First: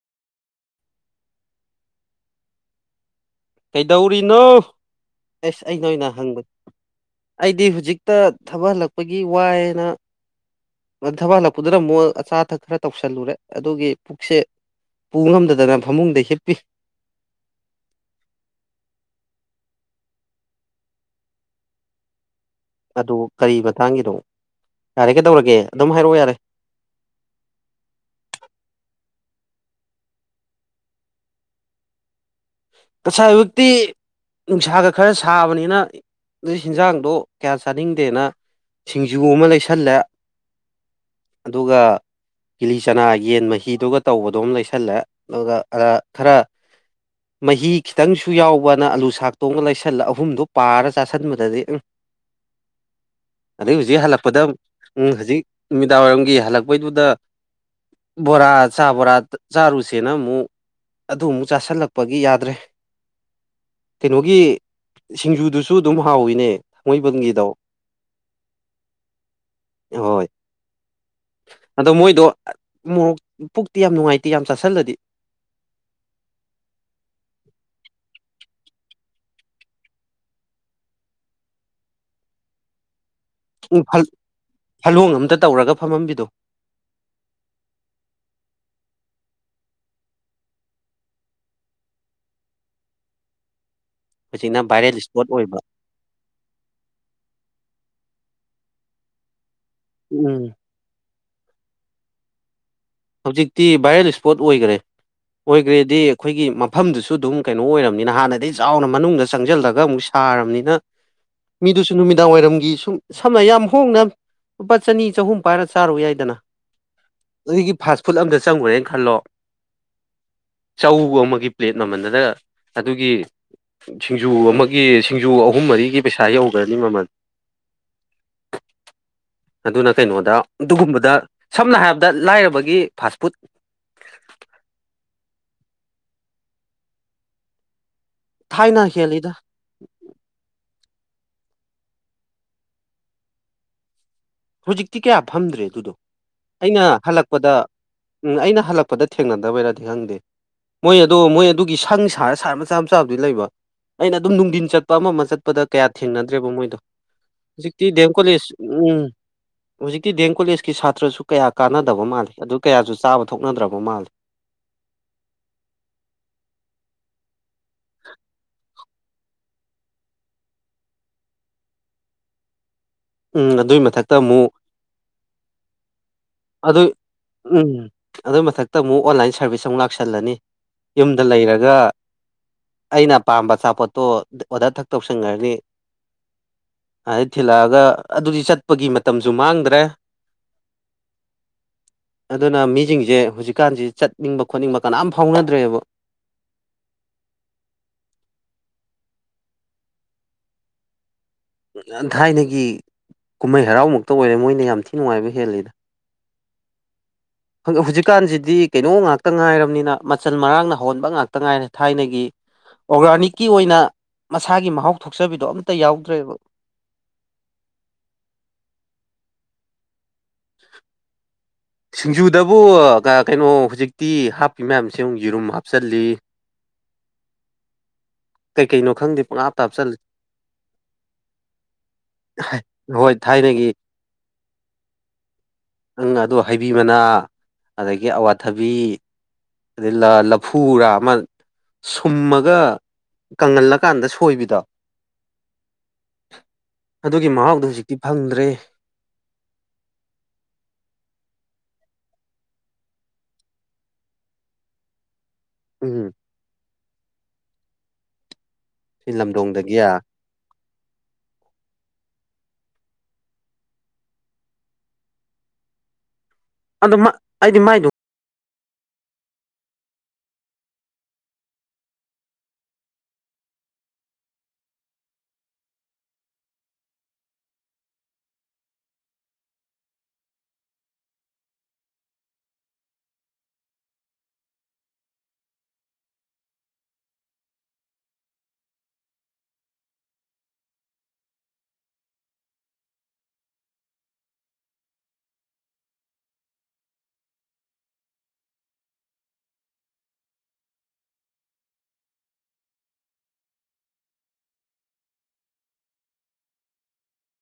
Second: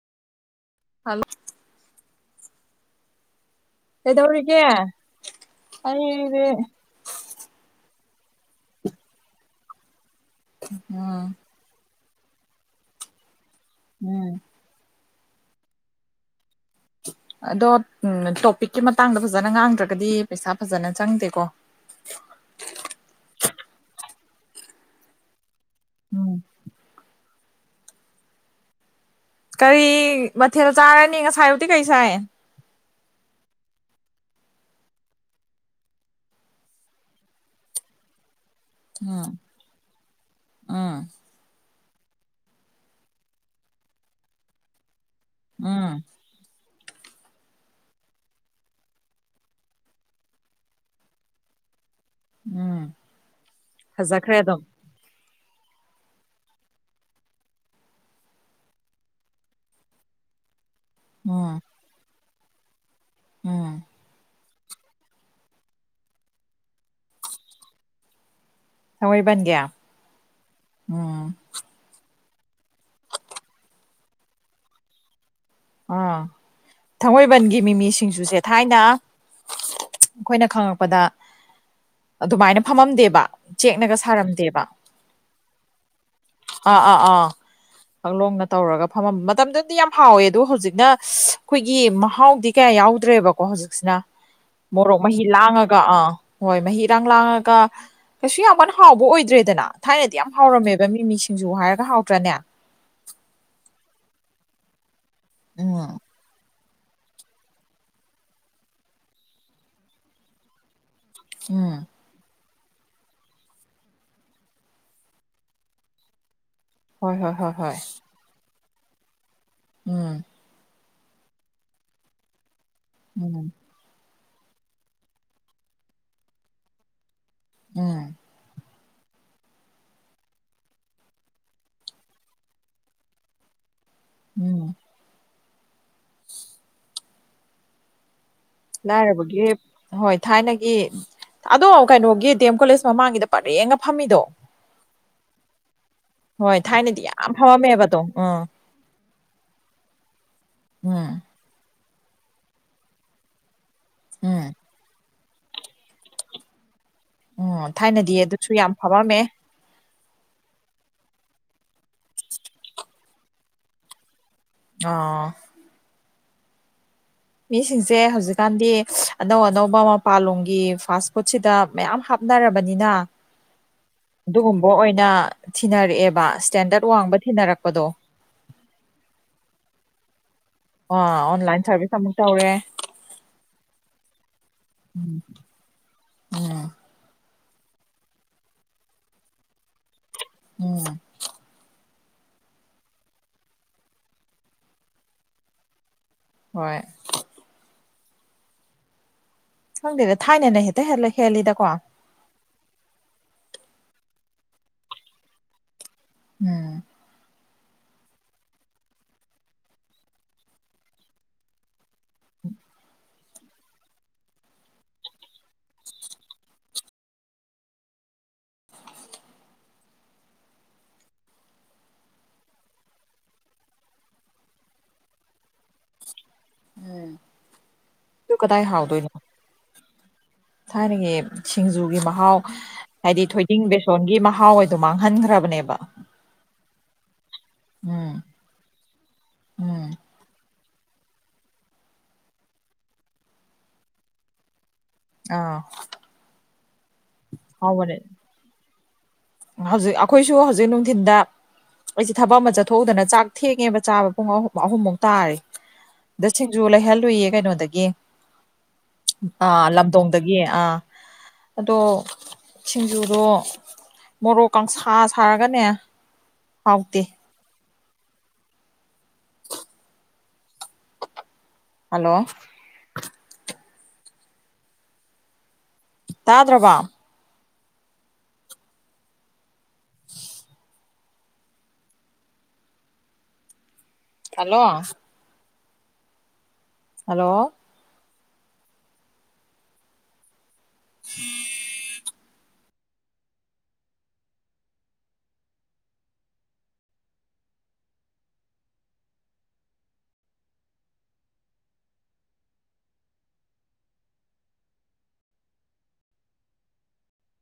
hello ꯀꯩꯗꯧꯔꯤꯅꯣ ꯀꯩꯗꯧꯔꯤꯒꯦ ꯑꯦꯁ ꯑꯩꯅ ꯑꯣꯏꯅ ꯍꯪꯕ ꯑꯩꯗꯤ ꯑꯩꯗꯤ ꯍꯧꯖꯤꯛ ꯇ ꯊꯕ ꯍꯜꯂꯛꯄꯒꯤ ꯋꯥꯏꯅ ꯎꯝ ꯊꯕ ꯍꯜꯂꯛꯄꯗꯨꯅ ꯑꯃꯨꯛ ꯑꯥꯊꯛ ꯈꯔ ꯇꯧꯁꯜꯂꯨꯔꯦ ꯑꯗꯨꯒꯤ ꯎꯝ ꯄꯨꯛꯁꯦ ꯄꯨ ꯉꯝꯗꯗꯅ ꯐꯃꯨꯡꯗ ꯍꯤꯞꯄꯤ [inaudible] ꯑꯗꯣ ꯇꯣꯄꯤꯛꯀꯤ ꯃꯇꯥꯡꯗ ꯐꯖꯅ ꯉꯥꯡꯗ꯭ꯔꯒꯗꯤ ꯄꯩꯁꯥ ꯐꯖꯅ ꯆꯪꯗꯦꯀꯣ [inaudible] ꯑꯗꯨ ꯀꯔꯤ ꯃꯇꯥꯡꯒꯤꯗꯣ ꯌꯥꯔꯦ ꯀꯩꯗꯧꯔꯒꯦ ꯑꯗꯨꯝ ꯍꯥꯏꯔꯛꯑꯣ ꯌꯥꯔꯦ ꯎꯝ [inaudible] ꯀꯔꯤ ꯃꯊꯦꯜ ꯆꯥꯔꯅꯤ ꯉꯁꯥꯏꯕꯨꯗꯤ ꯀꯩ ꯁꯥꯏ ꯀꯁꯥꯕꯛꯇꯤ ꯅꯨꯡꯁꯥꯒ ꯈꯔ ꯁꯥꯕꯅꯤꯅ ꯑꯗꯨ ꯍꯟꯖꯥꯡꯗꯣ ꯀꯌꯥ ꯆꯥꯅꯤꯡꯗꯦꯅ ꯁꯤꯡꯖꯨ ꯎꯝ ꯑꯃ ꯂꯩꯁꯜꯂꯦ ꯎꯝ ꯑꯗꯨꯒ ꯀꯤꯂꯤ ꯆꯅꯥ ꯌꯦꯟ ꯃꯍꯤꯗꯨꯒ ꯇꯧꯕꯗꯣꯝ ꯂꯩꯁꯜꯂꯦ ꯑꯗꯨꯒ ꯑ ꯎꯝ ꯈꯔ ꯃꯍꯤ ꯈꯤꯇꯪꯁꯨ ꯌꯥꯎꯕꯅ ꯑꯂꯨ ꯁꯥꯛꯇꯣꯡꯉ ꯂꯩꯁꯜꯂ ꯑꯍꯨꯝꯗꯨꯣ ꯄꯥꯔ ꯆꯥꯥꯁꯟꯕꯗꯗꯤ ꯑꯪ ꯎꯝ ꯑꯗꯩ ꯍꯧꯖꯤꯛ ꯐꯖꯈ꯭ꯔꯦ ꯍꯜꯂꯛꯄꯗ ꯑꯗꯨꯝ ꯎꯝ ꯍꯧꯖꯤꯛ ꯅꯨꯃꯤꯗꯥꯡ ꯋꯥꯏꯔꯝꯒꯤ ꯍꯜꯂꯛꯄꯩꯗꯨꯗ ꯕꯣꯔꯥ ꯆꯥꯕꯣꯔꯥ ꯆꯥꯔꯨꯁꯦꯅ ꯃꯨ ꯑꯗꯨ ꯑꯃꯨꯛ ꯎꯝ ꯆꯥꯁꯤꯜꯂꯛꯄꯒꯤ ꯌꯥꯗ꯭ꯔꯦ ꯎꯝ ꯀꯩꯅꯣꯒꯤ ꯁꯤꯡꯖꯨꯗꯨꯁꯨ ꯑꯗꯨꯝ ꯍꯥꯎꯋꯤꯅꯦ ꯊꯥꯡꯃꯩꯕꯟꯒꯤꯗꯣ ꯊꯥꯡꯃꯩꯕꯟꯒꯤ ꯍꯣꯏ ꯎꯝ ꯑꯗꯣ ꯃꯣꯏꯗꯣ ꯃꯣꯔꯣꯛ ꯄꯨꯛꯇꯤ ꯌꯥꯝ ꯅꯨꯡꯉꯥꯏꯇꯦ ꯌꯥꯝ ꯆꯥꯁꯜꯂꯗꯤ ꯑꯥ ꯊꯥꯡꯃꯩꯕꯟꯒꯤ ꯃꯤꯃꯤꯁꯤꯡꯁꯨ ꯆꯦ ꯊꯥꯏꯅ ꯑꯩꯈꯣꯏꯅ ꯈꯪꯉꯛꯄꯗ ꯑꯗꯨꯃꯥꯏꯅ ꯐꯝꯃꯝꯗꯦꯕ ꯎꯝ ꯆꯦꯛꯅꯒ ꯁꯥꯔꯝꯗꯦꯕ ꯐꯂꯣꯡ ꯑꯝꯇ ꯇꯧꯔꯒ ꯐꯝꯃꯝꯕꯤꯗꯣ ꯑꯥ ꯑꯥ ꯑꯥ ꯄꯛꯂꯣꯡꯅ ꯇꯧꯔꯒ ꯐꯝꯃꯝ ꯃꯇꯝꯗꯨꯗꯤ ꯌꯥꯝ ꯍꯥꯎꯋꯦ ꯑꯗꯣ ꯍꯧꯖꯤꯛꯅ ꯑꯩꯈꯣꯏꯒꯤ ꯃꯍꯥꯎꯗꯤ ꯀꯌꯥ ꯌꯥꯎꯗ꯭ꯔꯦꯕꯀꯣ ꯍꯧꯖꯤꯛ ꯁꯤꯅ ꯍꯧꯖꯤꯛꯅ ꯚꯥꯏꯔꯦꯜ ꯃꯣꯔꯣꯛ ꯃꯍꯤ ꯏꯁꯄꯣꯠ ꯑꯣꯏꯕ ꯂꯥꯡꯉꯒ ꯑꯥ ꯍꯣꯏ ꯃꯍꯤ ꯏꯔꯥꯡ ꯂꯥꯡꯉꯒ ꯀꯩꯁꯨ ꯌꯥꯝ ꯀꯟꯅ ꯍꯥꯎꯕ ꯑꯣꯏꯗ꯭ꯔꯦꯗꯅ ꯊꯥꯏꯅꯗꯤ ꯌꯥꯝ ꯎꯝ ꯍꯥꯎꯔꯝꯃꯦꯕ ꯃꯤ ꯃꯤ ꯁꯤꯡꯖꯨ ꯍꯥꯏꯔꯒ ꯍꯥꯎꯇ꯭ꯔꯅꯦ ꯍꯧꯖꯤꯛꯇꯤ ꯚꯥꯏꯔꯦꯜ ꯏꯁꯄꯣꯠ ꯑꯣꯏꯈ꯭ꯔꯦ ꯑꯣꯏꯈ꯭ꯔꯦꯗꯤ ꯎꯝ ꯑꯩꯈꯣꯏꯒꯤ ꯃꯐꯝꯗꯨꯁꯨ ꯑꯗꯨꯝ ꯀꯩꯅꯣ ꯑꯣꯏꯔꯕꯅꯤꯅ ꯍꯥꯟꯅꯗꯒꯤ ꯆꯥꯎꯅ ꯃꯅꯨꯡꯗ ꯆꯪꯁꯤꯜꯂꯒ ꯑꯃꯨꯛ ꯁꯥꯔꯕꯅꯤꯅ ꯎꯝ ꯃꯤꯗꯨꯁꯨ ꯅꯨꯃꯤꯗꯥꯡ ꯋꯥꯏꯔꯝꯒꯦ ꯁꯨꯝ ꯁꯝꯅ ꯌꯥꯝ ꯍꯣꯡꯅ ꯂꯨꯄꯥ ꯆꯅꯤ ꯆꯍꯨꯝ ꯄꯥꯏꯔ ꯆꯥꯔꯨ ꯌꯥꯏꯗꯅ ꯍꯣꯏ ꯍꯣꯏ ꯍꯣꯏ ꯍꯣꯏ ꯑꯗꯨꯒꯤ ꯐꯥꯁ ꯐꯨꯗ ꯑꯝꯇ ꯆꯪꯉꯨꯔꯦꯅ ꯈꯜꯂꯣ ꯎꯝ ꯆꯧ ꯑꯃꯒꯤ ꯄ꯭ꯂꯦꯠ ꯃꯃꯜꯗꯗ ꯑꯗꯨꯒꯤ ꯎꯝ ꯁꯤꯡꯖꯨ ꯑꯃꯒꯤ ꯁꯤꯡꯖꯨ ꯑꯍꯨꯝ ꯃꯔꯤꯒꯤ ꯄꯩꯁꯥ ꯌꯧꯗ꯭ꯔꯅꯤ ꯃꯃꯜ ꯎꯝ ꯑꯗꯨꯅ ꯀꯩꯅꯣꯗ ꯑꯗꯨꯒꯨꯝꯕꯗ ꯁꯝꯅ ꯍꯥꯏꯔꯕꯗ ꯂꯥꯏꯔꯕꯒꯤ ꯒꯤ ꯐꯥꯁ ꯐꯨꯗ ꯎꯝ ꯊꯥꯏꯅ ꯍꯦꯜꯂꯤꯗ ꯂꯥꯏꯔꯕꯒꯤ ꯍꯣꯏ ꯊꯥꯏꯅꯒꯤ ꯑꯗꯣ ꯀꯩꯅꯣꯒꯤ ꯗꯤ ꯑꯦꯝ ꯀꯣꯂꯦꯖ ꯃꯃꯥꯡꯒꯤꯗ ꯄꯔꯦꯡꯒ ꯐꯝꯃꯤꯗꯣ ꯍꯧꯖꯤꯛꯇꯤ ꯀꯌꯥ ꯐꯝꯗ꯭ꯔꯦ ꯑꯗꯨꯗꯣ ꯍꯣꯏ ꯑꯩꯅ ꯊꯥꯏꯅꯗꯤ ꯌꯥꯝ ꯍꯜꯂꯛꯄꯗ ꯐꯝꯃꯝꯃꯦꯕꯗꯣ ꯎꯝ ꯑꯩꯅ ꯍꯜꯂꯛꯄꯗ ꯊꯦꯡꯅꯗꯕꯩꯔꯗꯤ ꯈꯪꯗꯦ ꯃꯣꯏ ꯎꯝ ꯑꯗꯣ ꯃꯣꯏ ꯑꯗꯨꯒꯤ ꯁꯪ ꯁꯥꯔ ꯁꯥꯔ ꯃꯆꯥ ꯃꯆꯥꯕꯨꯗꯤ ꯂꯩꯕ ꯑꯩꯅ ꯑꯗꯨꯝ ꯎꯝ ꯅꯨꯡꯊꯤꯟ ꯆꯠꯄ ꯑꯃ ꯑꯃ ꯆꯠꯄꯗ ꯀꯌꯥ ꯊꯦꯡꯅꯗ꯭ꯔꯦꯕ ꯃꯣꯏꯗꯣ ꯎꯝ ꯍꯧꯖꯤꯛꯇꯤ ꯗꯦꯦꯝ ꯊꯥꯏꯅꯗꯤ ꯀꯣꯂꯦꯖ ꯑꯗꯨꯁꯨ ꯌꯥꯝ ꯎꯝ ꯐꯝꯃꯝꯃꯦ ꯍꯧꯖꯤꯛꯇꯤ ꯗꯤ ꯑꯦꯝ ꯀꯣꯂꯦꯖꯀꯤ ꯁꯥꯇ꯭ꯔꯁꯨ ꯀꯌꯥ ꯀꯥꯟꯅꯗꯕ ꯃꯥꯜꯂꯤ ꯑꯗꯨ ꯀꯌꯥꯁꯨ ꯆꯥꯕ ꯊꯣꯛꯅꯗ꯭ꯔꯕ ꯃꯥꯜꯂꯤ ꯑꯥ ꯃꯤꯁꯤꯡꯁꯦ ꯍꯧꯖꯤꯛꯀꯥꯟꯗꯤ ꯑꯅꯧ ꯑꯅꯧꯕ ꯃꯄꯥꯥꯟꯂꯣꯝꯒꯤ ꯐꯥꯁ ꯐꯨꯗꯁꯤꯗ ꯃꯌꯥꯝ ꯍꯥꯞ ꯈꯣꯠꯅꯔꯕꯅꯤꯅ ꯎꯝ ꯑꯗꯨꯏ ꯃꯊꯛꯇ ꯑꯃꯨꯛ ꯑꯗꯨꯒꯨꯝꯕ ꯑꯣꯏꯅ ꯊꯤꯅꯔꯛꯑꯦꯕ ꯑꯗꯨ ꯏꯁꯇꯦꯟꯗꯔꯠ ꯋꯥꯡꯕ ꯎꯝ ꯊꯤꯅꯔꯛꯄꯗꯣ ꯑꯗꯨꯏ ꯃꯊꯛꯇ ꯑꯃꯨꯛ ꯑꯣꯟꯂꯥꯏꯟ ꯁꯥꯔꯚꯤꯁ ꯑꯃꯨꯛ ꯂꯥꯛꯁꯜꯂꯅꯤ ꯑ ꯌꯨꯝꯗ ꯑꯣꯟꯂꯥꯏꯟ ꯂꯩꯔꯒ ꯁꯔꯚꯤꯁꯁ ꯑꯃꯨꯛꯛꯇ ꯇꯔꯦ ꯑꯩꯅ ꯄꯥꯝꯕ ꯑꯆꯥꯄꯣꯠꯇꯣ ꯑꯣꯗꯔꯛ ꯇꯧꯁꯟꯈ꯭ꯔꯅꯤ ꯊꯤꯜꯂꯛꯑꯒ ꯑꯗꯨꯗꯤ ꯆꯠꯄꯒꯤ ꯃꯇꯝꯁꯨ ꯃꯥꯡꯗ꯭ꯔꯦ ꯎꯝ ꯑꯗꯨꯅ ꯃꯤꯁꯤꯡꯁꯦ ꯍꯧꯖꯤꯛꯀꯥꯟꯁꯦ ꯆꯠꯅꯤꯡꯕ ꯈꯣꯠꯅꯤꯡꯕ ꯀꯅꯥꯝ ꯐꯥꯎꯅꯗ꯭ꯔꯦꯕ ꯍꯣꯏ ꯊꯪꯗꯦꯒ ꯊꯥꯏꯅꯅꯦꯍꯦꯇ ꯍꯂ ꯂꯩ ꯊꯥꯏꯅꯒꯤ ꯀꯨꯝꯍꯩ ꯍꯔꯥꯎꯃꯛꯇ ꯑꯣꯏꯔꯦ ꯃꯣꯏꯅ ꯌꯥꯝ ꯊꯤ ꯅꯨꯡꯉꯥꯏꯕ ꯍꯦꯜꯂꯤꯗ ꯎꯝ ꯍꯧꯖꯤꯛꯀꯥꯟꯁꯤꯗꯤ ꯀꯩꯅꯣ ꯉꯥꯛꯇ ꯉꯥꯏꯔꯕꯅꯤꯅ ꯃꯆꯜ ꯃꯔꯥꯡꯅ ꯍꯧꯣꯟꯕ ꯉꯥꯛꯇ ꯉꯥꯏꯔꯦ ꯊꯥꯏꯅꯒꯤ ꯑꯣꯔꯒꯥꯅꯤꯛꯀꯤ ꯑꯣꯏꯅ ꯃꯁꯥꯒꯤ ꯃꯍꯥꯎ ꯊꯣꯛꯆꯕꯤꯗꯣ ꯑꯝꯇ ꯌꯥꯎꯗ꯭ꯔꯦꯕ [unintelligible] ꯁꯤꯡꯖꯨꯗꯕꯨ ꯀꯩꯅꯣ ꯍꯧꯖꯤꯛꯇꯤ ꯍꯥꯞꯄꯤ ꯃꯌꯥꯝꯁꯦ ꯑꯃꯨꯛ ꯌꯦꯔꯨꯝ ꯍꯥꯞꯆꯤꯜꯂꯤ ꯑꯗꯨ ꯀꯗꯥꯏ ꯀꯩ ꯀꯩꯅꯣ ꯍꯥꯎꯗꯣꯏꯅꯣ ꯈꯪꯗꯦ ꯄꯍꯥꯞ ꯇꯥꯞ ꯆꯠꯂꯁꯤ [unintelligible] ꯊꯥꯏꯅꯒꯤ ꯁꯤꯡꯖꯨꯒꯤ ꯃꯍꯥꯎ ꯍꯣꯏ ꯍꯥꯏꯗꯤ ꯊꯣꯏꯗꯤꯡ ꯊꯥꯏꯅꯒꯤ ꯕꯦꯁꯣꯟꯒꯤ ꯃꯍꯥꯎꯗꯣ ꯃꯥꯡꯍꯟꯈ꯭ꯔꯕꯅꯦꯕ ꯅꯪ ꯑꯗꯣ ꯍꯩꯕꯤ ꯃꯅꯥ ꯑꯗꯒꯤ ꯎꯝ ꯑꯋꯥꯊꯕꯤ ꯎꯝ ꯑꯩ ꯂꯐꯔꯥ ꯑꯃ ꯁꯨꯝꯃꯒ ꯀꯪꯍꯜꯂꯀꯥꯟꯗ ꯁꯣꯏꯕꯤꯗꯣ ꯑꯥ ꯑꯗꯨꯒꯤ ꯃꯍꯥꯎꯗꯣ ꯍꯧꯖꯤꯛꯇꯤ ꯍꯥꯎꯕꯅꯦ ꯐꯪꯗ꯭ꯔꯦ ꯍꯧꯖꯤꯛ ꯑꯩꯈꯣꯏꯁꯨ ꯍꯧꯖꯤꯛ ꯅꯨꯡꯊꯤꯤꯟꯗ ꯑꯩꯁꯦ ꯊꯕꯛ ꯑꯃ ꯆꯠꯊꯣꯛꯎꯗꯅ ꯆꯥꯛ ꯊꯦꯡꯉꯦꯕ ꯆꯥꯕ ꯄꯨꯡꯍꯨꯝ ꯑꯍꯨꯝꯃꯨꯛ ꯇꯥꯔꯦ ꯎꯝ ꯗ ꯁꯤꯡꯖꯨ ꯂꯩꯍꯜꯂꯨꯏꯌꯦ ꯀꯩꯅꯣꯗꯒꯤ ꯁꯤ ꯑꯥ ꯂꯝꯗꯣꯡꯗꯒꯤ ꯂꯝꯗꯣꯡꯗꯒꯤ ꯑꯥ ꯑꯗꯣ ꯁꯤꯡꯖꯨꯗꯣ ꯃꯣꯔꯣꯛ ꯀꯥꯡꯁꯥ ꯁꯥꯔꯒꯅꯦ ꯑꯗꯣ ꯍꯥꯎꯇꯦ ꯑꯩꯗꯤ ꯃꯥꯏꯗꯨ ꯍꯜꯂꯣ ꯇꯥꯗ꯭ꯔꯕ ꯍꯜꯂꯣ ꯍꯜꯂꯣ ꯎꯝ